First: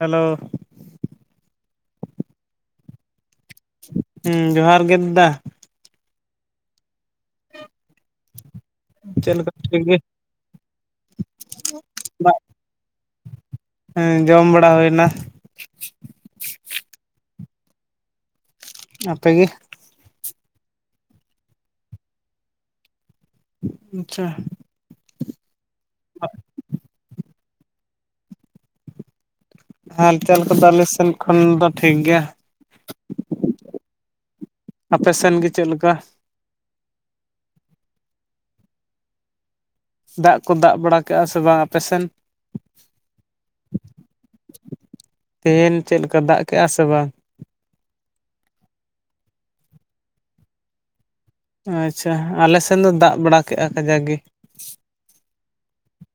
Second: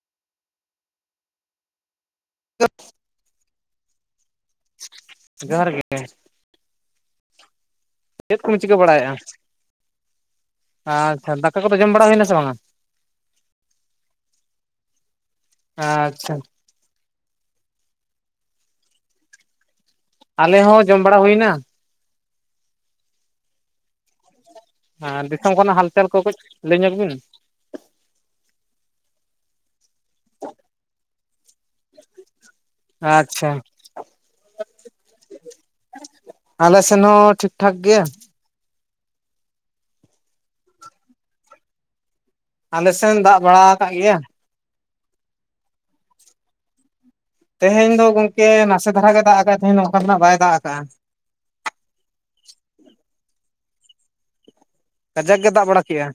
Hello. [unintelligible] ᱦᱮᱸ ᱡᱚᱦᱟᱨ ᱜᱮ ᱫᱟᱫᱟ᱾ [unintelligible] ᱪᱮᱫ ᱠᱚᱵᱤᱱ ᱪᱤᱠᱟᱹ ᱵᱟᱲᱟᱭᱮᱫᱼᱟ᱾ ᱪᱮᱫ ᱞᱮᱠᱟ ᱴᱷᱤᱠ ᱜᱮ ᱟᱪᱪᱷᱟ ᱫᱟᱠᱟ ᱠᱚᱫᱚ ᱡᱚᱢ ᱵᱟᱲᱟ ᱦᱩᱭᱱᱟ ᱥᱮ ᱵᱟᱝᱟ? ᱮᱸ ᱡᱚᱢ ᱵᱟᱲᱟ ᱦᱩᱭᱱᱟ᱾ ᱟ ᱟᱪᱪᱷᱟ᱾ ᱟᱯᱮ ᱜᱮ ᱟᱞᱮ ᱦᱚᱸ ᱡᱚᱢ ᱵᱟᱲᱟ ᱦᱩᱭᱱᱟ᱾ ᱟᱪᱪᱷᱟ᱾ ᱮᱸ ᱫᱤᱥᱚᱢ ᱠᱷᱚᱱᱟᱜ ᱦᱟᱞᱪᱟᱞ ᱠᱚ ᱠᱟᱹᱡ ᱞᱟᱹᱭ ᱧᱚᱜ ᱵᱤᱱ? ᱦᱟᱞᱪᱟᱞ ᱠᱚᱫᱚ ᱟᱞᱮ ᱥᱮᱱ ᱠᱷᱚᱱ ᱫᱚ ᱴᱷᱤᱠ ᱜᱮᱭᱟ᱾ ᱟᱪᱪᱷᱟ ᱟᱯᱮ ᱥᱮᱱ ᱜᱮ ᱪᱮᱫ ᱞᱮᱠᱟ? ᱟᱞᱮ ᱥᱮᱱ ᱦᱚᱸ ᱴᱷᱤᱠ ᱴᱷᱟᱠ ᱜᱮᱭᱟ᱾ ᱫᱟᱜ ᱠᱚ ᱫᱟᱜ ᱵᱟᱲᱟ ᱠᱮᱜᱼᱟ ᱥᱮ ᱵᱟᱝ ᱟᱯᱮ ᱥᱮᱱ? ᱟᱞᱮ ᱥᱮᱱ ᱫᱟᱜ ᱵᱟᱲᱟ ᱟᱠᱟ‌ ᱜᱮᱭᱟ᱾ ᱛᱮᱦᱮᱱ ᱪᱮᱫ ᱞᱮᱠᱟ ᱫᱟᱜ ᱠᱮᱜᱼᱟ ᱥᱮ ᱵᱟᱝ? ᱛᱮᱦᱮᱧ ᱫᱚ ᱜᱚᱝᱠᱮ ᱱᱟᱥᱮ ᱫᱷᱟᱨᱟ ᱜᱮ ᱫᱟᱜ ᱟᱠᱟᱜᱼᱟ᱾ ᱛᱮᱦᱧ ᱫᱚ ᱚᱱᱠᱟ ᱫᱚ ᱱᱟᱜᱷ ᱵᱟᱭ ᱫᱟᱜ ᱟᱠᱟᱟᱜᱼᱟ᱾ ᱟᱪᱪᱷᱟ ᱟᱞᱮ ᱥᱮᱱ ᱫᱚ ᱫᱟᱜ ᱵᱟᱲᱟ ᱠᱮᱜᱼᱟ ᱠᱟᱡᱟᱠ ᱜᱮ᱾ ᱠᱟᱡᱟᱠ ᱜᱮ ᱫᱟᱜ ᱵᱟᱲᱟ ᱠᱮᱫᱼᱟ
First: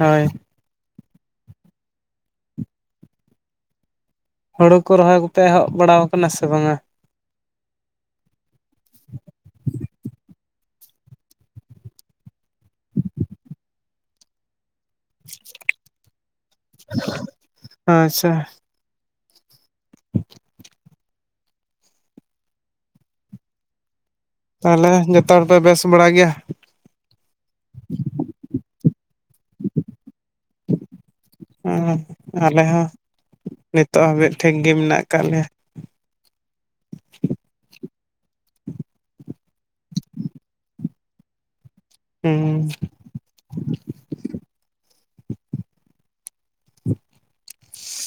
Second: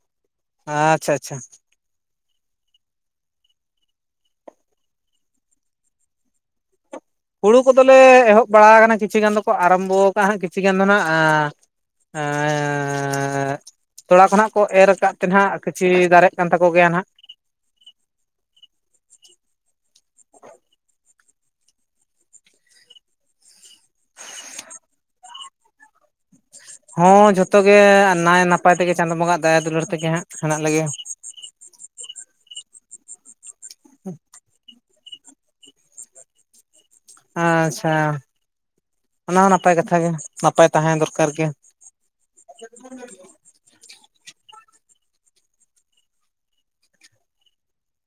ᱦᱳᱭ ᱟᱪᱪᱷᱟ ᱟᱪᱪᱷᱟ᱾ ᱦᱩᱲᱩ ᱠᱚ ᱨᱚᱦᱚᱭ ᱠᱚᱯᱮ ᱮᱦᱚᱵ ᱵᱟᱲᱟᱟᱣ ᱟᱠᱟᱱᱟ ᱥᱮ ᱵᱟᱝᱟ? ᱦᱩᱲᱩ ᱠᱚᱫᱚᱞᱮ ᱮᱦᱚᱵ ᱵᱟᱲᱟ ᱟᱠᱟᱱᱟ ᱠᱤᱪᱷᱤ ᱜᱟᱱ ᱫᱚᱠᱚ ᱟᱨᱟᱢᱵᱷᱚ ᱠᱟᱜᱼᱟ ᱦᱟᱸᱜ ᱠᱤᱪᱷᱩ ᱜᱟᱱ ᱫᱚ ᱦᱟᱸᱜ ᱮᱸ ᱮᱸ ᱛᱚᱲᱟ ᱠᱷᱚᱱᱟᱜ ᱠᱚ ᱮᱨ ᱟᱠᱟᱼᱼ ᱛᱮᱱ ᱦᱟᱜ ᱠᱤᱪᱷᱤ ᱫᱟᱨᱮᱜ ᱠᱟᱱ ᱛᱟᱠᱚ ᱜᱮᱭᱟ ᱱᱟᱜ᱾ ᱟᱪᱪᱷᱟ᱾ ᱛᱟᱦᱚᱞᱮ ᱡᱚᱛᱚ ᱦᱚᱲ ᱯᱮ ᱵᱮᱥ ᱵᱟᱲᱟ ᱜᱮᱭᱟ? ᱦᱚᱸ ᱡᱷᱚᱛᱚ ᱜᱮ ᱱᱟᱭ ᱱᱟᱯᱟᱭ ᱛᱮᱜᱮ ᱪᱟᱸᱫᱳ ᱵᱚᱸᱜᱟ ᱫᱟᱭᱟ ᱫᱩᱞᱟᱹᱲ ᱛᱮᱜᱮ ᱦᱟᱸᱜ ᱦᱮᱱᱟᱜ ᱞᱮᱜᱮᱭᱟ᱾ ᱟᱞᱮ ᱦᱚᱸ ᱱᱤᱛᱳᱜ ᱦᱟᱹᱵᱤᱡ ᱴᱷᱤᱠ ᱜᱮ ᱢᱮᱱᱟᱜ ᱠᱟᱜ ᱞᱮᱭᱟ᱾ ᱟᱪᱪᱷᱟ ᱚᱱᱟ ᱦᱚᱸ ᱱᱟᱯᱟᱭ ᱠᱟᱛᱷᱟ ᱜᱮ ᱱᱟᱯᱟᱭ ᱛᱟᱦᱮᱸ ᱫᱚᱨᱠᱟᱨ ᱜᱮ᱾ ᱦᱩᱸ᱾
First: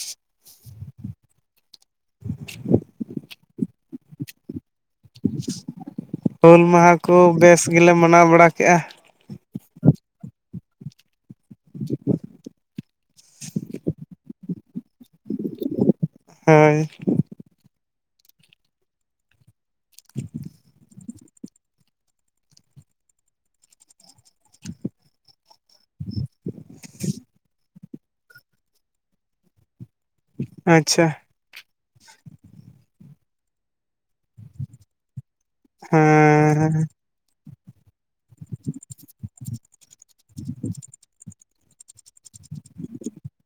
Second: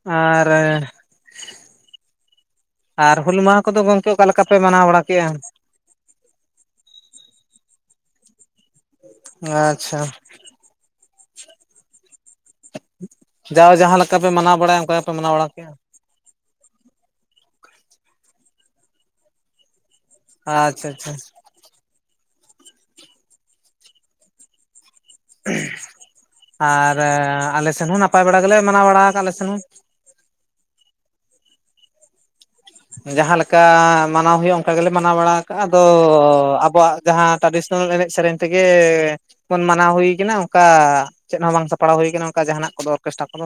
ᱟᱻᱨᱮ ᱟᱨ ᱦᱩᱞ ᱢᱟᱦᱟ ᱠᱚᱫᱚ ᱜᱚᱝᱠᱮ ᱚᱠᱟ ᱞᱮᱠᱟ ᱯᱮ ᱢᱟᱱᱟᱣ ᱵᱟᱲᱟ ᱠᱮᱜᱼᱟ? ᱦᱩᱞ ᱢᱟᱦᱟ ᱠᱚ ᱵᱮᱥ ᱜᱮᱞᱮ ᱢᱟᱱᱟᱣ ᱵᱟᱲᱟᱠᱮᱜᱼᱟ᱾ ᱟᱪᱪᱷᱟ᱾ [inaudible] ᱡᱟᱣ ᱡᱟᱦᱟᱸ ᱞᱮᱠᱟ ᱯᱮ ᱢᱟᱱᱟᱣ ᱵᱟᱲᱟᱭᱟ, ᱚᱱᱠᱟ ᱜᱮᱯᱮ ᱢᱟᱱᱟᱣ ᱵᱟᱲᱟ ᱠᱮᱜᱼᱟ? ᱦᱮᱸᱻᱢ᱾ ᱟᱪᱪᱷᱟ, ᱟᱪᱪᱷᱟ᱾ ᱟᱻᱨ ᱟᱞᱮ ᱥᱮᱱ ᱦᱚᱸ ᱱᱟᱯᱟᱭ ᱵᱟᱲᱟ ᱜᱮᱞᱮ ᱢᱟᱱᱟᱣ ᱵᱟᱲᱟ ᱟᱠᱟᱜ ᱞᱮ ᱥᱮᱱ ᱦᱚᱸ᱾ ᱟᱪᱪᱷᱟ᱾ ᱡᱟᱦᱟᱸᱞᱮᱠᱟ ᱢᱟᱱᱟᱣ ᱦᱩᱭᱩᱜᱼᱟ, ᱚᱱᱠᱟ ᱜᱮᱞᱮ ᱢᱟᱱᱟᱣ ᱵᱟᱲᱟ ᱠᱟᱜᱼᱟ ᱟᱫᱚ ᱦᱮᱸ ᱟᱵᱚᱣᱟᱜ ᱡᱟᱦᱟᱸ ᱴᱨᱟᱰᱤᱥᱚᱱᱟᱞ ᱮᱱᱮᱡ ᱥᱮᱨᱮᱧ ᱛᱮᱜᱮᱻᱼᱼ ᱵᱚᱱ ᱢᱟᱱᱟᱣ ᱦᱩᱭ ᱠᱟᱱᱟ ᱚᱱᱠᱟ ᱪᱮᱫ ᱦᱚᱸ ᱵᱟᱝ ᱥᱟᱯᱲᱟᱣ ᱦᱩᱭ ᱠᱟᱱᱟ ᱚᱱᱠᱟ ᱡᱟᱦᱟᱱᱟᱜ ᱠᱚᱫᱚ ᱚᱨᱠᱮᱥᱴᱨᱟ ᱠᱚᱫᱚ᱾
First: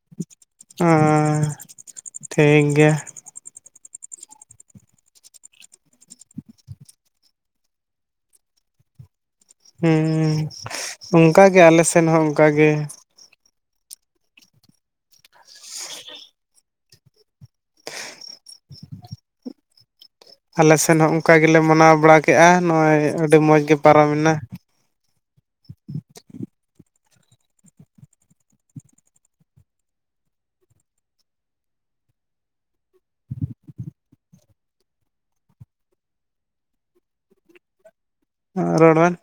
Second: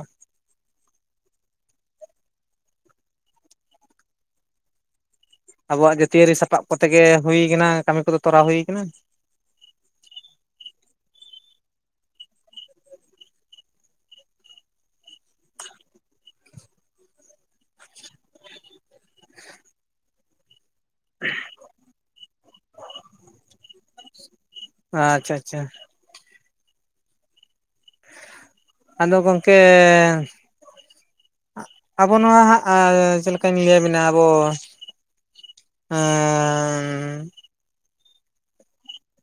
ᱴᱷᱤᱠ ᱜᱮᱭᱟ᱾ ᱟᱵᱚᱣᱟᱜ ᱡᱟᱹᱛᱤᱭᱟᱹᱨᱤ ᱥᱟᱯᱟᱵ ᱠᱚᱛᱮ ᱜᱮ ᱦᱩᱭ ᱠᱟᱱᱟ, ᱠᱟᱹᱢᱤ ᱠᱚᱫᱚ ᱛᱚᱨᱟ ᱦᱩᱭ ᱠᱟᱱᱟ᱾ ᱦᱩᱸᱻ ᱚᱱᱠᱟ ᱜᱮ ᱟᱞᱮ ᱥᱮᱱ ᱦᱚᱸ ᱚᱱᱠᱟ ᱜᱮ᱾ ᱟᱞᱮ ᱥᱮᱱ ᱦᱚᱸ ᱚᱱᱠᱟ ᱜᱮᱞᱮ ᱢᱟᱱᱟᱣ ᱵᱟᱲᱟ ᱠᱮᱫᱼᱟ, ᱱᱚᱜᱼᱚᱭ ᱟᱹᱰᱤ ᱢᱚᱡᱽ ᱜᱮ ᱯᱟᱨᱚᱢ ᱮᱱᱟ᱾ ᱟᱻᱪᱷᱟ, ᱪᱷᱟ᱾ ᱟᱫᱚ ᱜᱚᱝᱠᱮᱻ ᱟᱵᱚ ᱱᱚᱣᱟ ᱦᱟᱸᱜ, ᱪᱮᱫ ᱞᱮᱠᱟᱧ ᱞᱟᱹᱭᱟ ᱵᱮᱱᱟ ᱟᱵᱚ ᱮᱸᱻ ᱨᱚᱲ ᱵᱮᱱ᱾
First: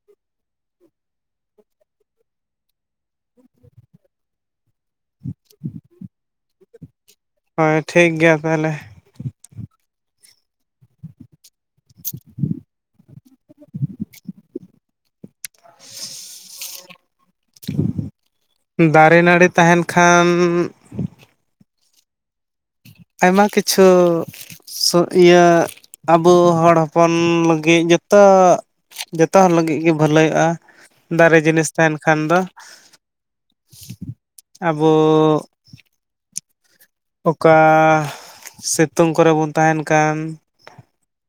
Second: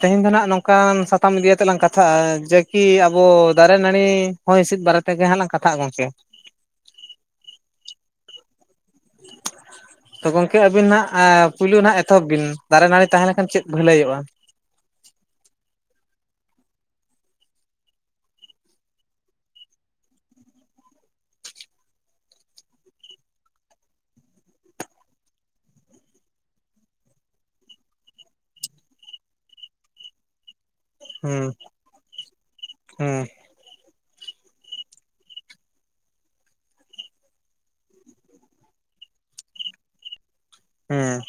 ᱛᱮᱦᱮᱧ ᱫᱚ ᱱᱟᱜ ᱱᱚᱝᱠᱟᱱ ᱥᱟᱛᱟᱢ ᱤᱫᱤᱭᱟᱛᱮᱞᱟᱝ ᱠᱟᱛᱷᱟᱜᱼᱟ, ᱡᱮᱠᱤ ᱟᱵᱚ ᱫᱟᱨᱮ ᱱᱟᱹᱲᱤ ᱦᱚᱭ ᱦᱤᱸᱥᱤᱫ᱾ ᱵᱟᱨᱮ ᱛᱮᱜᱮ ᱦᱟᱸᱞᱟᱝ ᱠᱟᱛᱷᱟᱜᱼᱟ ᱜᱚᱝᱠᱮ᱾ ᱦᱳᱭ ᱴᱷᱤᱠ ᱜᱮᱭᱟ ᱛᱟᱦᱚᱞᱮ᱾ ᱛᱚ ᱜᱚᱝᱠᱮ ᱟᱵᱤᱱ ᱦᱟᱜ ᱯᱩᱭᱞᱩ ᱦᱟᱜ ᱮᱛᱚᱦᱚᱵ ᱵᱤᱱ ᱫᱟᱨᱮ ᱱᱟᱹᱲᱤ ᱛᱟᱦᱮᱸ ᱞᱮᱱᱠᱷᱟᱱ ᱪᱮᱫ ᱵᱷᱟᱹᱞᱟᱹᱭᱚᱜ-ᱟ? [inaudible] ᱫᱟᱨᱮ, ᱱᱟᱹᱲᱤ ᱛᱟᱦᱮᱱ ᱠᱷᱟᱱᱼᱼ ᱟᱭᱢᱟ ᱠᱤᱪᱷᱩ ᱤᱭᱟᱹ ᱟᱵᱚ ᱦᱚᱲ ᱦᱚᱯᱚᱱ ᱞᱟᱹᱜᱤᱫ ᱡᱚᱛᱚᱼᱼ ᱡᱚᱛᱚ ᱦᱚᱲ ᱞᱟᱹᱜᱤᱫ ᱜᱮ ᱵᱷᱟᱹᱞᱟᱹᱭᱚᱜᱼᱟ᱾ ᱫᱟᱨᱮ ᱦᱩᱸ ᱡᱤᱱᱤᱥ ᱛᱟᱦᱮᱱ ᱠᱷᱟᱱ ᱫᱚ, ᱦᱩᱸ ᱟᱵᱚᱼᱼ ᱚᱠᱟᱻ ᱥᱤᱛᱩᱝ ᱠᱚᱨᱮ ᱵᱚᱱ ᱛᱟᱦᱮᱱ ᱠᱟᱱ ᱦᱮᱸ᱾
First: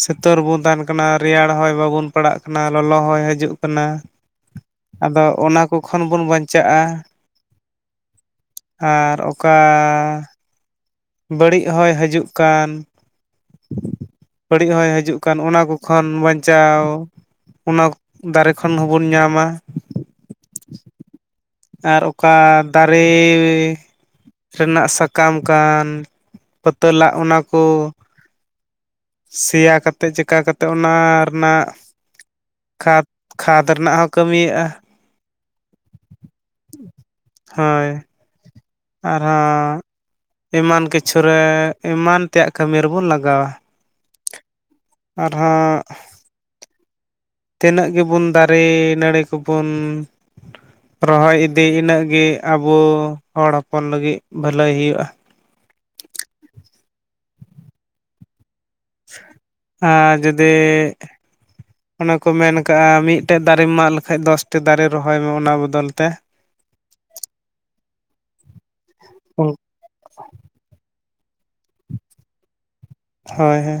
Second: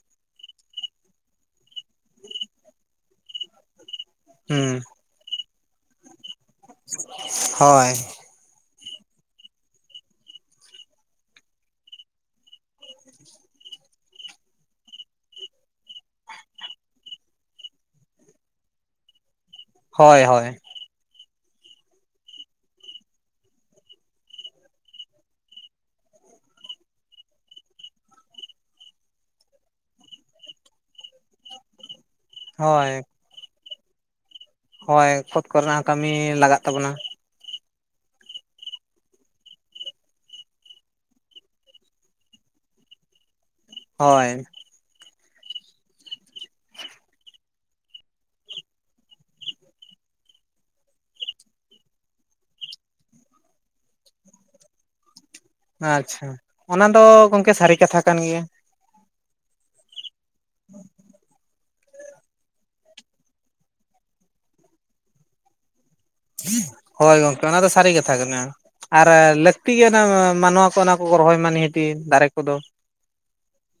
ᱥᱤᱛᱚᱨ ᱵᱚᱱ ᱛᱟᱦᱮᱱ ᱠᱟᱱᱟ ᱨᱮᱭᱟᱲ ᱦᱚᱭ ᱵᱟᱵᱚᱱ ᱯᱟᱲᱟᱜ ᱠᱟᱱᱟ, ᱞᱚᱞᱚ ᱦᱚᱭ ᱦᱤᱡᱩᱜ ᱠᱟᱱᱟ᱾ ᱦᱩᱸ᱾ ᱟᱫᱚ ᱚᱱᱟ ᱠᱚ ᱠᱷᱚᱱ ᱵᱚᱱ ᱵᱟᱧᱪᱟᱜᱼᱟ᱾ ᱦᱳᱭ᱾ ᱟᱨ ᱚᱠᱟ᱾ ᱵᱟᱹᱲᱤᱡ ᱦᱚᱭ ᱦᱤᱡᱩᱜ ᱠᱟᱱ᱾ ᱵᱟᱹᱲᱤᱡ ᱦᱚᱭ ᱦᱤᱡᱩᱜ ᱠᱟᱱ ᱚᱱᱟ ᱠᱚ ᱠᱷᱚᱱ ᱵᱟᱧᱪᱟᱣ᱾ ᱚᱱᱟ ᱫᱟᱨᱮ ᱠᱷᱚᱱ ᱦᱚᱸᱵᱚᱱ ᱧᱟᱢᱟ᱾ ᱦᱳᱭ ᱦᱳᱭ᱾ ᱟᱨ ᱚᱠᱟ ᱫᱟᱨᱮ᱾ ᱨᱮᱱᱟᱜ ᱥᱟᱠᱟᱢ ᱠᱟᱱ᱾ᱛᱚ ᱛᱚᱞᱟᱜ ᱚᱱᱟ ᱠᱚ᱾ ᱥᱮᱭᱟ ᱠᱟᱛᱮᱫ ᱪᱤᱠᱟᱹᱛᱮᱫ ᱚᱱᱟ ᱨᱮᱱᱟᱜ ᱠᱷᱟᱫᱽ᱾ ᱠᱷᱟᱫᱽ ᱨᱮᱱᱟᱜ ᱦᱚᱸ ᱠᱟᱹᱢᱤᱭᱟᱹᱜᱼᱟ᱾ ᱦᱳᱭ ᱠᱷᱚᱛ ᱠᱚᱨᱮᱱᱟᱜ ᱦᱚᱸ ᱠᱟᱹᱢᱤ ᱞᱟᱜᱟᱜ ᱛᱟᱵᱚᱱᱟ᱾ ᱦᱳᱭ᱾ ᱟᱨᱦᱚᱸ ᱮᱢᱟᱱ ᱠᱤᱪᱷᱩᱨᱮ, ᱮᱢᱟᱱ ᱛᱮᱭᱟᱜ ᱠᱟᱹᱢᱤ ᱨᱮᱵᱚᱱ ᱞᱟᱜᱟᱣᱟ᱾ ᱦᱳᱭ᱾ ᱟᱨ ᱦᱚᱸ᱾ ᱛᱤᱱᱟᱹᱜ ᱜᱮᱵᱚᱱ ᱫᱟᱨᱮ ᱱᱟᱹᱲᱤ ᱠᱚᱵᱚᱱ᱾ ᱨᱚᱦᱚᱭ ᱤᱫᱤ ᱤᱱᱟᱹᱜ ᱜᱮ ᱟᱵᱚ, ᱦᱚᱲ ᱦᱚᱯᱚᱱ ᱞᱟᱹᱜᱤᱫ ᱵᱷᱟᱹᱞᱟᱹᱭ ᱦᱩᱭᱩᱜᱼᱟ᱾ ᱟᱪᱪᱷᱟ, ᱚᱱᱟ ᱫᱚ ᱜᱚᱢᱠᱮ ᱥᱟᱹᱨᱤ ᱠᱟᱛᱷᱟ ᱠᱟᱱ ᱜᱮᱭᱟ᱾ ᱟᱨ ᱡᱩᱫᱤ᱾ ᱚᱱᱮ ᱠᱚ ᱢᱮᱱ ᱠᱟᱜᱼᱟ ᱢᱤᱫᱴᱮᱜ ᱫᱟᱨᱮᱢ ᱢᱟᱜ ᱞᱮᱠᱷᱟᱡ ᱫᱚᱥ ᱴᱤ ᱫᱟᱨᱮ ᱨᱚᱦᱚᱭ ᱢᱮ ᱚᱱᱟ ᱵᱚᱫᱚᱞ ᱛᱮ᱾ ᱦᱳᱭ ᱜᱚᱢᱠᱮ ᱚᱱᱟ ᱫᱚ ᱥᱟᱹᱨᱤ ᱠᱟᱛᱷᱟ ᱠᱟᱱᱟ᱾ ᱟᱨ ᱦᱳᱭ ᱞᱟᱹᱠᱛᱤ ᱜᱮᱭᱟ ᱢᱟᱱᱣᱟ ᱠᱚ ᱚᱱᱟ ᱠᱚ ᱨᱚᱦᱚᱭ ᱢᱟ ᱱᱤᱦᱟᱹᱛ ᱫᱟᱨᱮ ᱠᱚᱫᱚ᱾ ᱦᱳᱭ ᱦᱳᱭ᱾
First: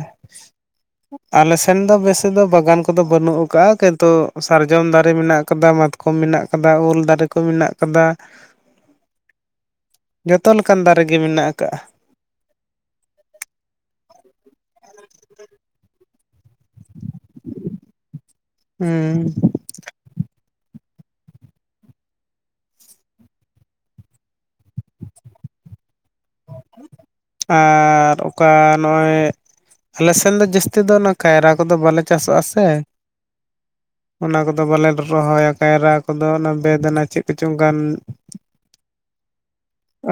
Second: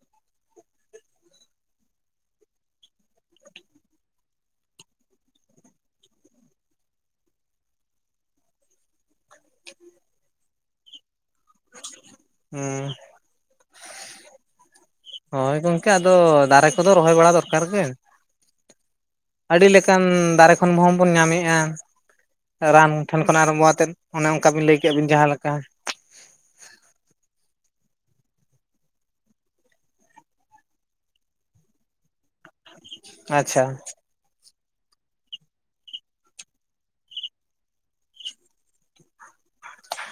ᱟᱞᱮ ᱥᱮᱱ ᱫᱚ ᱵᱮᱥᱤ ᱫᱚ ᱵᱟᱜᱟᱱ ᱠᱚᱫᱚ ᱵᱟᱹᱱᱩᱜ ᱟᱠᱟᱜᱼᱟ᱾ ᱠᱤᱱᱛᱩ ᱥᱟᱨᱡᱚᱢ ᱫᱟᱨᱮ ᱢᱮᱱᱟᱜ ᱠᱟᱫᱟ, ᱢᱟᱛ᱾ ᱠᱚᱢ ᱢᱮᱱᱟᱜ ᱠᱟᱫᱟ ᱩᱞ ᱫᱟᱨᱮ ᱠᱚ ᱢᱮᱱᱟᱜ ᱠᱟᱫᱟ᱾ ᱡᱚᱛᱚ ᱞᱮᱠᱟᱱ ᱫᱟᱨᱮ ᱜᱮ ᱢᱮᱱᱟᱜ ᱠᱟᱜᱼᱟ᱾ ᱦᱩᱸ ᱦᱳᱭ ᱜᱚᱢᱠᱮ ᱟᱫᱚ ᱫᱟᱨᱮ ᱠᱚᱫᱚ ᱨᱚᱦᱚᱭ ᱵᱟᱲᱟ ᱫᱚᱨᱠᱟᱨ ᱜᱮ᱾ ᱦᱩᱸ᱾ ᱟᱹᱰᱤ ᱞᱮᱠᱟᱱ ᱫᱟᱨᱮ ᱠᱷᱚᱱ ᱵᱚᱱ ᱧᱟᱢᱮᱜᱼᱟ᱾ ᱨᱟᱱ ᱴᱷᱮᱱ ᱠᱷᱚᱱ ᱟᱨᱟᱢᱵᱷᱚ ᱛᱮᱫ ᱚᱱᱮ ᱚᱱᱠᱟ ᱵᱤᱱ ᱞᱟᱹᱭ ᱠᱮᱫ ᱵᱤᱱ ᱡᱟᱦᱟᱸ ᱞᱮᱠᱟ᱾ ᱟᱨ ᱚᱠᱟ ᱱᱚᱜᱼᱚᱭ᱾ ᱟᱞᱮ ᱥᱮᱱ ᱫᱚ ᱡᱟᱹᱥᱛᱤ ᱫᱚ ᱚᱱᱟ ᱠᱟᱭᱨᱟ ᱠᱚᱫᱚ ᱵᱟᱞᱮ ᱪᱟᱥᱚᱜᱼᱟ ᱥᱮ᱾ ᱟᱪᱪᱷᱟ᱾ ᱚᱱᱟ ᱠᱚᱫᱚ ᱵᱟᱞᱮ ᱨᱚᱦᱚᱭᱟ ᱠᱟᱭᱨᱟ ᱠᱚᱫᱚ ᱚᱱᱟ ᱵᱮᱫᱱᱟ ᱪᱮᱫ ᱠᱚᱪᱚᱝ ᱠᱟᱱ?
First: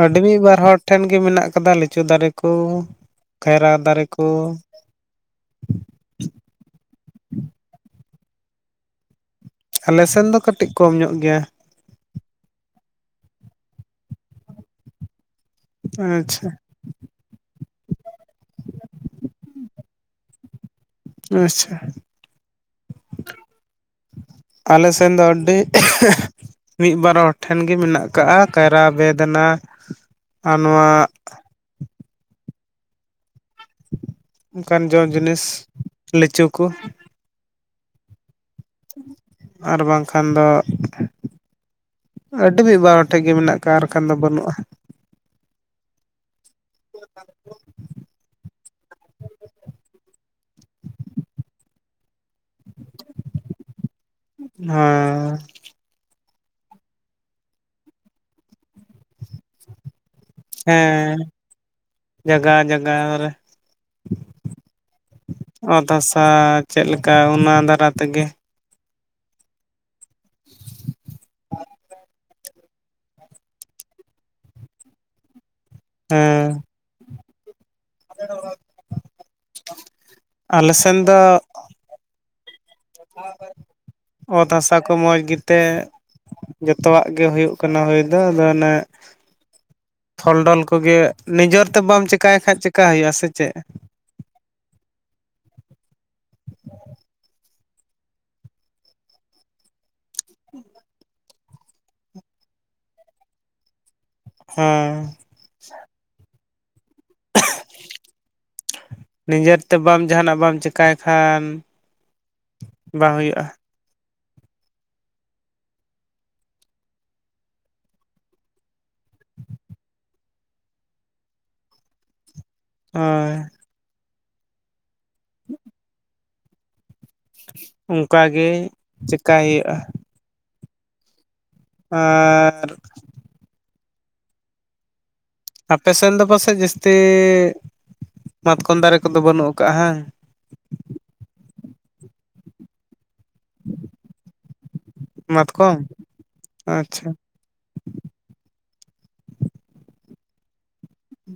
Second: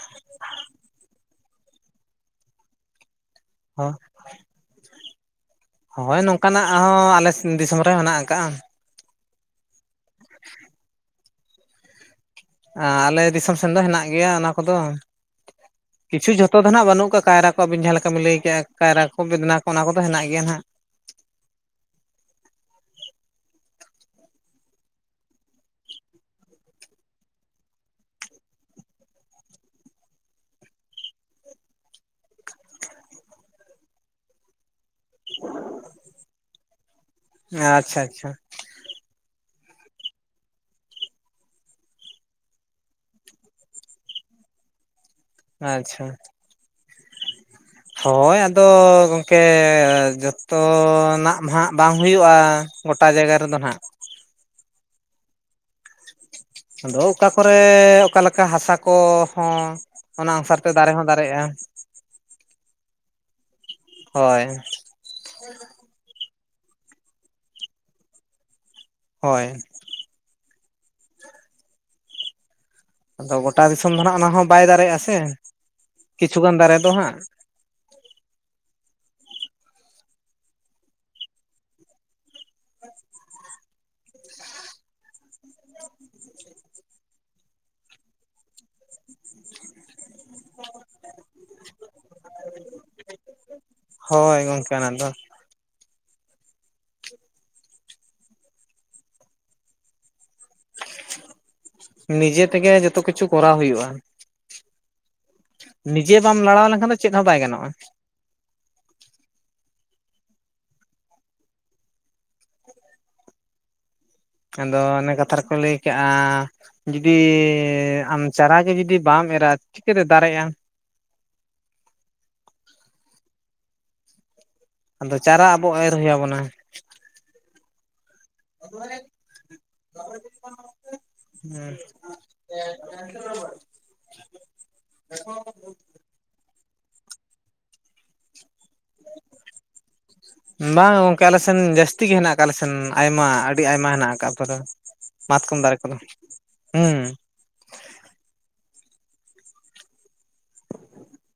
ᱟᱹᱰᱤ ᱢᱤ ᱵᱟᱨ ᱦᱚᱲ ᱴᱷᱮᱱ ᱜᱮ ᱢᱮᱱᱟᱜ ᱠᱟᱫᱟ ᱞᱤ, ᱪᱩ ᱫᱟᱨᱮ ᱠᱩ, ᱠᱟᱭᱨᱟ ᱫᱟᱨᱮ ᱠᱩ᱾ ᱦᱳᱭ ᱱᱚᱝᱠᱟᱱᱟᱜ ᱦᱚᱸ ᱟᱞᱮ ᱫᱤᱥᱚᱢ ᱨᱮ ᱢᱮᱱᱟᱜ ᱟᱠᱟᱜᱼᱟ᱾ ᱟᱞᱮ ᱥᱮᱱ ᱫᱚ ᱠᱟᱹᱴᱤᱡ ᱠᱚᱢ ᱧᱚᱜ ᱜᱮᱭᱟ᱾ ᱟᱞᱮ ᱫᱤᱥᱚᱢ ᱥᱮᱱ ᱫᱚ ᱦᱮᱱᱟᱜ ᱜᱮᱭᱟ ᱚᱱᱟ ᱠᱚᱫᱚ ᱠᱤᱪᱷᱩ ᱟᱪᱪᱷᱟ ᱡᱷᱚᱛᱚ ᱫᱚ ᱟᱸᱱᱟᱜ ᱵᱟᱹᱱᱩᱜ ᱠᱟᱜ᱾ ᱠᱟᱭᱨᱟ ᱠᱚ ᱟᱵᱤᱱ ᱡᱟᱦᱟᱸ ᱞᱮᱠᱟ ᱵᱤᱱ ᱞᱟᱹᱭᱠᱼᱟ ᱠᱟᱭᱨᱟ ᱠᱚ ᱵᱮᱮᱫᱱᱟ ᱠᱚ ᱚᱱᱟ ᱠᱚᱫᱚ ᱦᱮᱱᱟᱜ ᱜᱮᱭᱟ ᱦᱟᱜ᱾ ᱟᱪᱪᱷᱟ᱾ ᱟᱞᱮ ᱥᱮ ᱫᱚ ᱟᱹᱰᱤ᱾ ᱢᱤ ᱵᱟᱨ ᱦᱚᱲ ᱴᱷᱮᱱ ᱜᱮ ᱢᱮᱱᱟᱜ ᱠᱟᱜᱼᱟ ᱠᱟᱭᱨᱟ, ᱵᱮᱫᱱᱟ ᱟᱨ ᱱᱚᱣᱟ᱾ ᱚᱱᱠᱟᱱ ᱡᱚᱢ ᱡᱤᱱᱤᱥ ᱞᱤᱪᱩ ᱠᱚ᱾ ᱟᱪᱪᱷᱟ ᱟᱪᱪᱷᱟ ᱟᱨ ᱵᱟᱝᱠᱷᱟᱱ ᱫᱚ ᱟᱹᱰᱤ ᱢᱤ ᱵᱟᱨ ᱦᱚᱲ ᱴᱷᱮᱱ ᱜᱮ ᱢᱮᱱᱟᱜ ᱠᱷᱟᱡ ᱟᱨ ᱠᱷᱟᱱ ᱫᱚ ᱵᱟᱹᱱᱩᱜᱼᱟ᱾ ᱟᱪᱪᱷᱟ [inaudible] ᱦᱳᱭ ᱟᱫᱚ ᱜᱚᱝᱠᱮ ᱡᱚᱛᱚ ᱱᱟᱜ ᱢᱟ ᱦᱟᱸᱜ ᱵᱟᱝ ᱦᱩᱭᱩᱜᱼᱟᱻ ᱜᱚᱴᱟ ᱡᱟᱭᱜᱟ ᱨᱮᱫᱚ ᱱᱟᱦᱟᱸᱜ᱾ ᱦᱩᱸᱻ ᱟᱫᱚ ᱚᱠᱟ ᱠᱚᱨᱮ ᱚᱠᱟᱞᱮᱠᱟ ᱦᱟᱥᱟ ᱠᱚᱦᱚᱸ ᱚᱱᱟ ᱚᱝᱥᱟᱨ ᱛᱮ ᱫᱟᱨᱮ ᱦᱚᱸ ᱦᱮᱸ ᱫᱟᱨᱮᱜᱼᱟ᱾ ᱡᱟᱜᱟ ᱡᱟᱜᱟ ᱨᱮ ᱦᱳᱭ᱾ ᱚᱛ ᱦᱟᱥᱟ ᱪᱮᱫ ᱞᱮᱠᱟ ᱚᱱᱟ ᱫᱟᱨᱟ ᱛᱮᱜᱮ ᱦᱳᱭ ᱟᱫᱚ ᱜᱚᱴᱟ ᱫᱤᱥᱚᱢ ᱫᱚ ᱦᱟᱸᱜ ᱚᱱᱟ ᱦᱚᱸ ᱵᱟᱭ ᱫᱟᱨᱮᱜᱼᱟ ᱥᱮ ᱠᱤᱪᱷᱩ ᱜᱟᱱ ᱦᱮᱸ ᱫᱟᱨᱮ ᱫᱚ ᱦᱟᱸᱜ [inaudible] ᱟᱞᱮ ᱥᱮᱱ ᱫᱚ [inaudible] ᱚᱛ ᱦᱟᱥᱟ ᱠᱚ ᱢᱚᱸᱡᱽ ᱜᱮᱛᱮ ᱡᱚᱛᱚ ᱟᱜ ᱜᱮ ᱦᱳᱭᱳᱜ ᱠᱟᱱᱟ ᱦᱳᱭ ᱫᱚ ᱟᱫᱚ ᱚᱱᱮ ᱯᱷᱚᱞ ᱰᱚᱞ ᱠᱚᱜᱮ ᱱᱤᱡᱮᱨ ᱛᱮ ᱵᱟᱢ ᱪᱮᱠᱟᱭ ᱠᱷᱟᱡ ᱪᱮᱠᱟ ᱦᱩᱭᱩᱜᱼᱟ ᱥᱮ ᱪᱮ? ᱦᱳᱭ ᱜᱚᱝᱠᱮ ᱚᱱᱟ ᱫᱚ [unintelligible] ᱱᱤᱡᱮ ᱛᱮᱜᱮ ᱡᱚᱛᱚ ᱠᱤᱪᱷᱩ ᱠᱚᱨᱟᱣ ᱦᱩᱭᱩᱜᱼᱟ᱾ ᱦᱩᱸᱻ ᱱᱤᱡᱮ ᱵᱟᱢ ᱞᱟᱲᱟᱣ ᱞᱮᱱᱠᱷᱟᱱ ᱫᱚ ᱪᱮᱫ ᱦᱚᱸ ᱵᱟᱭ ᱜᱟᱱᱚᱜᱼᱟ᱾ ᱱᱤᱡᱮᱨ ᱛᱮ ᱵᱟᱢ ᱡᱟᱦᱟᱱᱟᱜ ᱵᱟᱢ ᱪᱤᱠᱟᱭ ᱠᱷᱟᱱ ᱵᱟᱝ ᱦᱩᱭᱩᱜᱼᱟ᱾ ᱮᱱ ᱠᱷᱟᱱ ᱫᱚ ᱚᱱᱮ ᱠᱟᱛᱷᱟ ᱨᱮᱠᱚ ᱞᱟᱹᱭ ᱠᱟᱜᱼᱟᱻ ᱡᱩᱫᱤᱻ ᱟᱢ ᱪᱟᱨᱟ ᱜᱮ ᱡᱩᱫᱤ ᱵᱟᱢ ᱮᱨᱟ ᱪᱤᱠᱟᱹᱛᱮ ᱫᱟᱨᱮᱜᱼᱟ? ᱦᱚᱭ ᱟᱫᱚ ᱪᱟᱨᱟ ᱟᱵᱚ ᱮᱨ ᱦᱩᱭ ᱟᱵᱚᱱᱟ᱾ ᱚᱱᱠᱟ ᱜᱮ ᱪᱤᱠᱟᱭ ᱦᱩᱭᱩᱜᱼᱟ᱾ ᱟᱨ [inaudible] [inaudible] ᱟᱯᱮ ᱥᱮᱱ ᱫᱚ ᱯᱟᱥᱮᱡ ᱡᱟᱹᱥᱛᱤᱻ ᱢᱟᱛᱠᱚᱢ ᱫᱟᱨᱮ ᱠᱚᱫᱚ ᱵᱟᱹᱱᱩᱜ ᱠᱟᱜᱼᱟ ᱦᱮᱸ? ᱵᱟᱝ ᱜᱚᱝᱠᱮ ᱟᱞᱮ ᱥᱮᱱ ᱡᱟᱹᱥᱛᱤ ᱜᱮ ᱦᱮᱱᱟᱜ ᱟᱠᱟᱫ ᱟᱞᱮ ᱥᱮᱱ ᱟᱭᱢᱟ ᱟᱹᱰᱤ ᱟᱭᱢᱟ ᱦᱮᱱᱟᱜ ᱟᱠᱟᱫ ᱯᱟᱨᱟ ᱢᱟᱛᱠᱚᱢ ᱫᱟᱨᱮ ᱠᱚᱫᱚ ᱦᱩᱸᱻ ᱟᱪᱪᱷᱟ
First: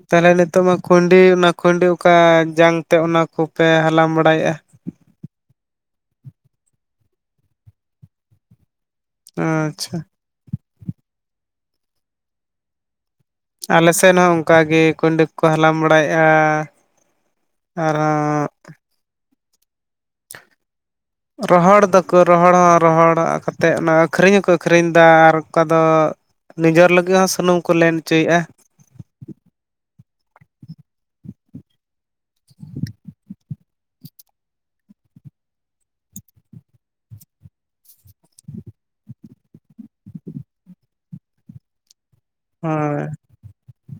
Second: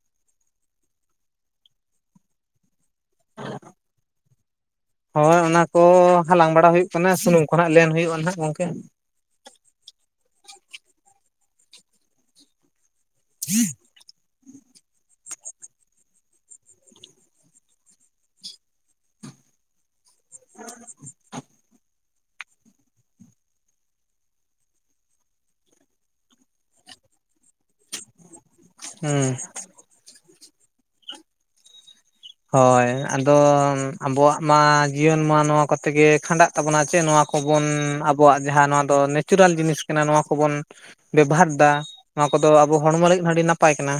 ᱛᱟᱦᱚᱞᱮ ᱱᱤᱛᱚᱜ ᱢᱟ ᱠᱷᱩᱱᱰᱤ ᱚᱱᱟ ᱠᱷᱩᱱᱰᱤ ᱚᱠᱟ ᱡᱟᱝᱛᱮ ᱚᱱᱟ ᱠᱚᱯᱮ ᱦᱟᱞᱟᱝ ᱵᱟᱲᱟᱭ ᱮᱜᱼᱟ? ᱦᱳᱭ ᱚᱱᱟ ᱠᱚ ᱦᱟᱞᱟᱝ ᱵᱟᱲᱟ ᱦᱩᱭᱩᱜ ᱠᱟᱱᱟ ᱥᱩᱱᱩᱢ ᱠᱚ ᱦᱟᱸᱜ ᱞᱮᱱ ᱦᱩᱭᱩᱜᱼᱟ ᱱᱟᱜ ᱜᱚᱝᱠᱮ᱾ ᱟᱻᱪᱪᱷᱟ [inaudible] ᱟᱞᱮ ᱥᱮᱫ ᱦᱚᱸ ᱚᱱᱠᱟ ᱜᱮ ᱠᱩᱱᱰᱤ ᱠᱚᱠᱚ ᱦᱟᱞᱟᱝ ᱵᱟᱲᱟᱭ ᱮᱜᱼᱟ ᱟᱨᱦᱚᱸᱻ [inaudible] ᱨᱚᱦᱚᱲ ᱫᱚᱻ ᱠᱚ ᱨᱚᱦᱚᱲ ᱦᱚᱸ ᱨᱚᱦᱚᱲ ᱠᱟᱛᱮᱫ ᱚᱱᱟ ᱟᱹᱠᱷᱨᱤᱧ ᱦᱚᱸᱠᱚ ᱟᱹᱠᱷᱨᱤᱧᱫᱟ ᱟᱨ ᱚᱠᱟ ᱫᱚ ᱱᱤᱡᱮᱨ ᱞᱟᱹᱜᱤᱫ ᱦᱚᱸ ᱥᱩᱱᱩᱢ ᱠᱚ ᱞᱮᱱ ᱚᱪᱚᱭᱮᱜᱼᱟ᱾ ᱦᱩᱸ᱾ ᱦᱳᱭ ᱟᱫᱚ ᱟᱵᱚᱣᱟᱜ ᱢᱟ ᱡᱤᱭᱚᱱ ᱢᱟ ᱱᱚᱣᱟ ᱠᱚᱛᱮ ᱜᱮ ᱠᱷᱟᱸᱰᱟᱜ ᱛᱟᱵᱚᱱᱟ ᱪᱮᱜ ᱱᱚᱣᱟ ᱠᱚᱵᱚᱱ ᱟᱵᱚᱣᱟᱜ ᱡᱟᱦᱟᱸ ᱱᱚᱣᱟ ᱫᱚ ᱱᱮᱪᱩᱨᱟᱞ ᱡᱤᱱᱤᱥ ᱠᱟᱱᱟ ᱱᱚᱣᱟ ᱠᱚᱵᱚᱱ ᱵᱮᱵᱷᱟᱨ ᱴᱟ ᱱᱚᱣᱟ ᱠᱚᱫᱚ ᱟᱵᱚ ᱦᱚᱲᱢᱚ ᱦᱳᱭ ᱨᱮᱱ ᱟᱹᱰᱤ ᱱᱟᱯᱟᱭ ᱠᱟᱱᱟ᱾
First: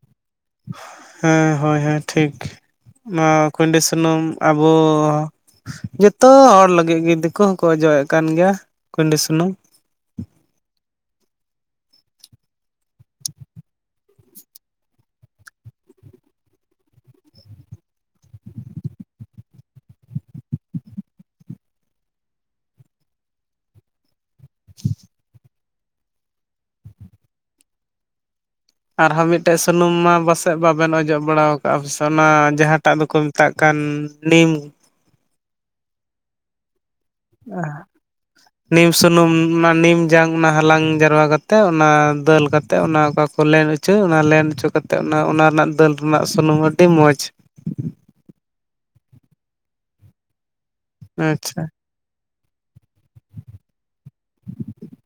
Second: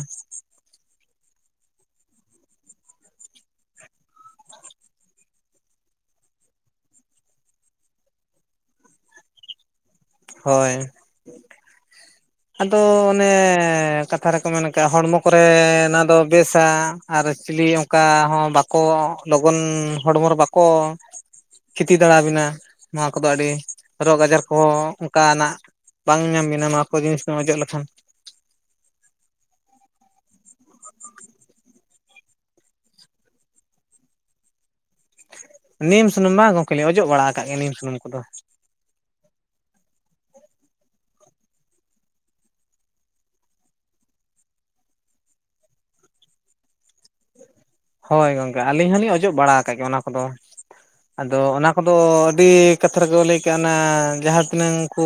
ᱦᱮᱸ ᱦᱳᱭ ᱦᱮᱸ ᱴᱷᱤᱠ ᱱᱚᱣᱟ ᱠᱚᱭᱰᱤ ᱥᱩᱱᱩᱢ ᱟᱵᱚ ᱡᱚᱛᱚ ᱦᱚᱲ ᱞᱟᱹᱜᱤᱫ ᱜᱮ ᱫᱤᱠᱩ ᱦᱚᱸᱠᱚ ᱚᱡᱚᱜᱮᱜ ᱠᱟᱱ ᱜᱮᱭᱟ ᱠᱩᱭᱰᱤ ᱥᱩᱱᱩᱢ᱾ ᱦᱳᱭ᱾ ᱟᱫᱚ ᱚᱱᱮ ᱠᱟᱛᱷᱟ ᱨᱮᱠᱚ ᱢᱮᱱ ᱟᱠᱟᱜ ᱦᱚᱲᱢᱚ ᱠᱚᱨᱮ ᱚᱱᱟ ᱫᱚ ᱵᱮᱥᱟ ᱟᱨ ᱪᱤᱞᱤ ᱚᱱᱠᱟ ᱦᱚᱸ ᱵᱟᱠᱚ ᱞᱚᱜᱚᱱ ᱦᱚᱲᱢᱚ ᱨᱮ ᱵᱟᱠᱚ ᱠᱷᱮᱛᱤ ᱫᱟᱲᱟ ᱟᱵᱤᱱᱟᱜ ᱱᱚᱣᱟ ᱠᱚᱫᱚ ᱟᱹᱰᱤ ᱨᱳᱜᱽ ᱟᱡᱟᱨ ᱠᱚ ᱚᱱᱠᱟᱱᱟᱜ ᱵᱟᱝ ᱧᱟᱢ ᱵᱤᱱᱟ ᱱᱚᱣᱟ ᱠᱚ [unintelligible] ᱟᱨᱦᱚᱸ ᱢᱤᱜᱴᱮᱡ ᱥᱩᱱᱩᱢ ᱢᱟ ᱯᱟᱥᱮᱜ ᱵᱟᱵᱮᱱ ᱟᱡᱚᱢ ᱵᱟᱲᱟᱣ ᱠᱟᱜᱟ ᱥᱟᱱᱟ ᱡᱟᱦᱟᱸ ᱴᱟᱜ ᱫᱚᱠᱚ ᱢᱮᱛᱟᱜ ᱠᱟᱱ ᱱᱤᱢ᱾ ᱱᱤᱢ ᱥᱩᱱᱩᱢ ᱢᱟ ᱜᱚᱝᱠᱮ ᱞᱤᱧ ᱚᱡᱚᱜ ᱵᱟᱲᱟ ᱟᱠᱟᱜ ᱜᱮᱭᱟ ᱱᱤᱢ ᱥᱩᱱᱩᱢ᱾ ᱱᱤᱢ ᱥᱩᱱᱩᱢ ᱚᱱᱟ ᱱᱤᱢ ᱡᱟᱝ ᱚᱱᱟ ᱦᱟᱞᱟᱝ ᱡᱟᱨᱣᱟ ᱠᱟᱛᱮᱜ ᱚᱱᱟ ᱫᱟᱹᱞ ᱠᱟᱛᱮᱜ ᱚᱱᱟ ᱚᱠᱟ ᱠᱚ ᱞᱮᱱ ᱦᱚᱪᱟᱹ ᱚᱱᱟ ᱞᱮᱱ ᱪᱚ ᱠᱟᱛᱮᱜ ᱚᱱᱟ ᱚᱱᱟ ᱨᱮᱱᱟᱜ ᱫᱟᱹᱞ ᱨᱮᱱᱟᱜ ᱥᱩᱱᱩᱢ ᱟᱹᱰᱤ ᱢᱚᱡᱽ᱾ ᱦᱳᱭ ᱜᱚᱝᱠᱮ ᱟᱹᱞᱤᱧ ᱦᱚᱞᱤᱧ ᱚᱡᱚᱜ ᱵᱟᱲᱟ ᱟᱠᱟᱜ ᱜᱮᱭᱟ ᱚᱱᱟ ᱠᱚᱦᱚ ᱟᱫᱚ ᱟᱪᱪᱷᱟ ᱚᱱᱟ ᱠᱚ ᱫᱚ ᱟᱹᱰᱤ ᱠᱟᱛᱷᱟ ᱨᱮᱠᱚ ᱞᱟᱹᱭ ᱠᱟᱜ ᱟᱱᱟ ᱡᱟᱦᱟᱸ ᱛᱤᱱᱟᱹᱝ ᱠᱩ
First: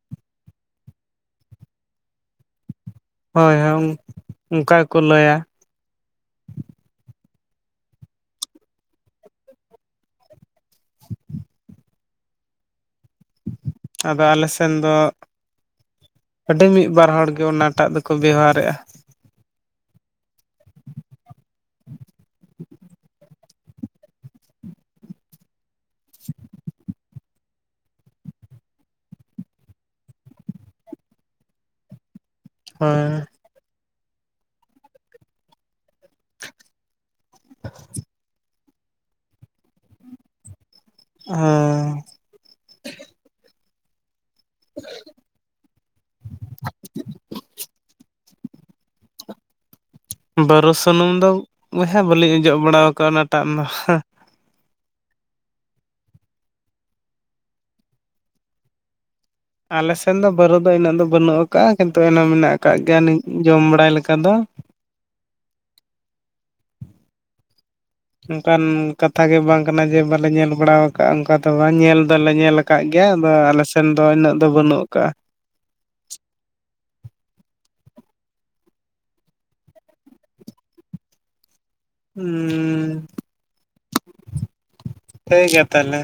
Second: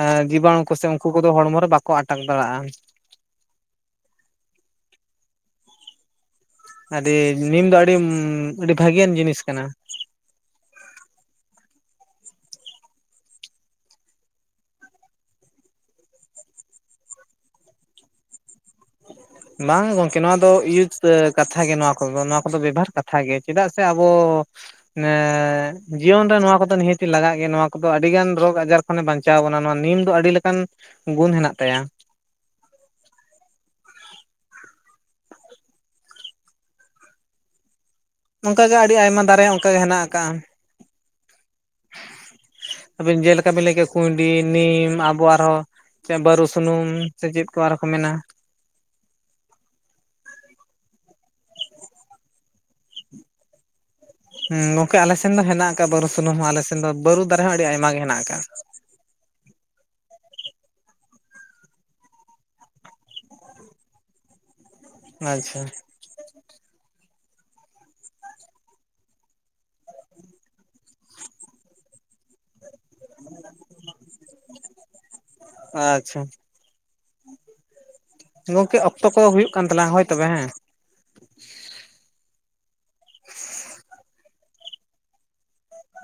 ᱟ ᱡᱤᱵᱟᱱᱩ ᱠᱚᱥᱮ ᱩᱱᱠᱩ ᱠᱚᱫᱚ ᱦᱚᱲᱢᱚ ᱨᱮᱠᱚ ᱟᱠᱚ ᱟᱴᱟᱝ ᱵᱟᱲᱟᱜᱼᱟ᱾ ᱦᱳᱭ ᱦᱳᱭ ᱚᱱᱠᱟ ᱜᱮᱠᱚ ᱞᱟᱹᱭᱟ᱾ ᱟᱹᱰᱤ ᱱᱤᱢ ᱫᱚ ᱟᱹᱰᱤ ᱟᱹᱰᱤ ᱵᱷᱟᱜᱮᱭᱟᱱ ᱡᱤᱱᱤᱥ ᱠᱟᱱᱟ᱾ [inaudible] ᱟᱫᱚ ᱟᱞᱮ ᱥᱮᱱ ᱫᱚ ᱟᱹᱰᱤ ᱢᱤᱜ ᱵᱟᱨ ᱦᱚᱲ ᱜᱮ ᱚᱱᱟᱴᱟᱜ ᱫᱚᱠᱚ ᱵᱮᱣᱦᱟᱨᱮᱜᱼᱟ᱾ ᱵᱟᱝ ᱜᱚᱝᱠᱮ ᱱᱚᱣᱟ ᱫᱚ ᱤᱭᱟᱛ ᱥᱮ ᱠᱟᱛᱷᱟ ᱜᱮ ᱱᱚᱣᱟ ᱠᱚᱫᱚ ᱱᱚᱣᱟ ᱠᱚᱫᱚ ᱵᱮᱵᱦᱟᱨ ᱠᱟᱛᱷᱟ ᱜᱮ᱾ ᱪᱮᱫᱟᱜ ᱥᱮ ᱟᱵᱚ ᱢᱟᱱᱮ ᱡᱤᱭᱚᱱ ᱨᱮ ᱱᱚᱣᱟ ᱠᱚᱫᱚ ᱱᱤᱦᱟᱹᱛᱤ ᱞᱟᱜᱟᱜ ᱜᱮ ᱱᱚᱣᱟ ᱠᱚᱫᱚ ᱟᱹᱰᱤ ᱜᱟᱱ ᱨᱳᱜᱽ ᱟᱡᱟᱨ ᱠᱷᱚᱱ ᱮ ᱵᱟᱧᱪᱟᱣ ᱵᱚᱱᱟ ᱱᱚᱣᱟ ᱱᱤᱢ ᱫᱚ ᱟᱹᱰᱤ ᱞᱮᱠᱟᱱ ᱜᱩᱱ ᱦᱮᱱᱟᱜ ᱛᱟᱭᱟ᱾ ᱦᱳᱭ᱾ [inaudible] ᱱᱚᱝᱠᱟ ᱜᱮ ᱟᱹᱰᱤ ᱟᱭᱢᱟ ᱫᱟᱨᱮ ᱚᱱᱠᱟ ᱜᱮ ᱦᱮᱱᱟᱜ ᱟᱠᱟᱜᱟ᱾ ᱦᱩᱸ ᱟᱹᱵᱤᱱ ᱡᱮᱞᱮᱠᱟ ᱵᱤᱱ ᱞᱟᱹᱭ ᱠᱮᱜᱟ ᱠᱩᱸᱰᱤ, ᱱᱤᱢ, ᱟᱵᱚ ᱟᱨᱦᱚᱸ ᱪᱮ ᱵᱟᱹᱨᱩ ᱥᱩᱱᱩᱢ ᱥᱮ ᱪᱮᱫ ᱠᱚ ᱟᱨᱦᱚᱸ ᱠᱚ ᱢᱮᱱᱟ ᱵᱟᱹᱨᱩ ᱥᱩᱱᱩᱢ ᱫᱚ ᱵᱚᱭᱦᱟ ᱵᱟᱹᱞᱤᱧ ᱚᱡᱚᱜ ᱵᱟᱲᱟᱣ ᱠᱟᱜᱟ ᱚᱱᱟᱴᱟᱜ ᱫᱚ ᱦᱟ ᱦᱩᱸ ᱜᱚᱝᱠᱮ ᱟᱞᱮᱥᱮᱱ ᱫᱚ ᱦᱮᱱᱟᱜ ᱟᱠᱟᱜᱟ ᱵᱟᱹᱨᱩ ᱥᱩᱱᱩᱢ ᱦᱚᱸ ᱟᱞᱮᱥᱮᱱ ᱫᱚ ᱵᱟᱹᱨᱩ ᱫᱟᱨᱮ ᱦᱚᱸ ᱟᱹᱰᱤ ᱟᱭᱢᱟ ᱜᱮ ᱦᱮᱱᱟᱜ ᱟᱠᱟᱜ᱾ ᱟᱞᱮ ᱥᱮᱱ ᱫᱚ ᱵᱟᱹᱨᱩ ᱫᱚ ᱤᱱᱟᱹᱜ ᱫᱚ ᱵᱟᱹᱱᱩᱜ ᱟᱠᱟᱜᱟ ᱠᱤᱱᱛᱩ ᱮᱱᱟᱢ ᱢᱮᱱᱟᱜ ᱟᱠᱟᱜ ᱜᱮᱭᱟ ᱱᱤᱝ ᱡᱚᱢ ᱵᱟᱲᱟᱭ ᱞᱮᱠᱟ ᱫᱚ᱾ ᱟᱪᱪᱷᱟ᱾ ᱚᱱᱠᱟᱱ ᱠᱟᱛᱷᱟ ᱜᱮ ᱵᱟᱝ ᱠᱟᱱᱟ ᱡᱮ ᱵᱟᱞᱮ ᱧᱮᱞ ᱵᱟᱲᱟᱣ ᱟᱠᱟᱜᱟ ᱚᱱᱠᱟ ᱫᱚ ᱵᱟᱝ ᱧᱮᱞ ᱫᱚᱞᱮ ᱧᱮᱞ ᱟᱠᱟᱜ ᱜᱮᱭᱟ ᱟᱫᱚ ᱟᱞᱮᱥᱮᱱ ᱫᱚ ᱤᱱᱟᱹᱜ ᱫᱚ ᱵᱟᱹᱱᱩᱜ ᱟᱠᱟᱜᱟ᱾ ᱟᱪᱪᱷᱟ᱾ ᱜᱚᱝᱠᱮ ᱚᱠᱛᱚ ᱠᱚᱫᱚ ᱦᱩᱭᱩᱜ ᱠᱟᱱ ᱛᱟᱞᱟᱝ ᱦᱳᱭ ᱛᱚᱵᱮ ᱦᱮᱸ᱾ ᱦᱩᱸ᱾ [inaudible] ᱞᱟᱹᱭ ᱜᱮᱭᱟ ᱛᱟᱦᱞᱮ᱾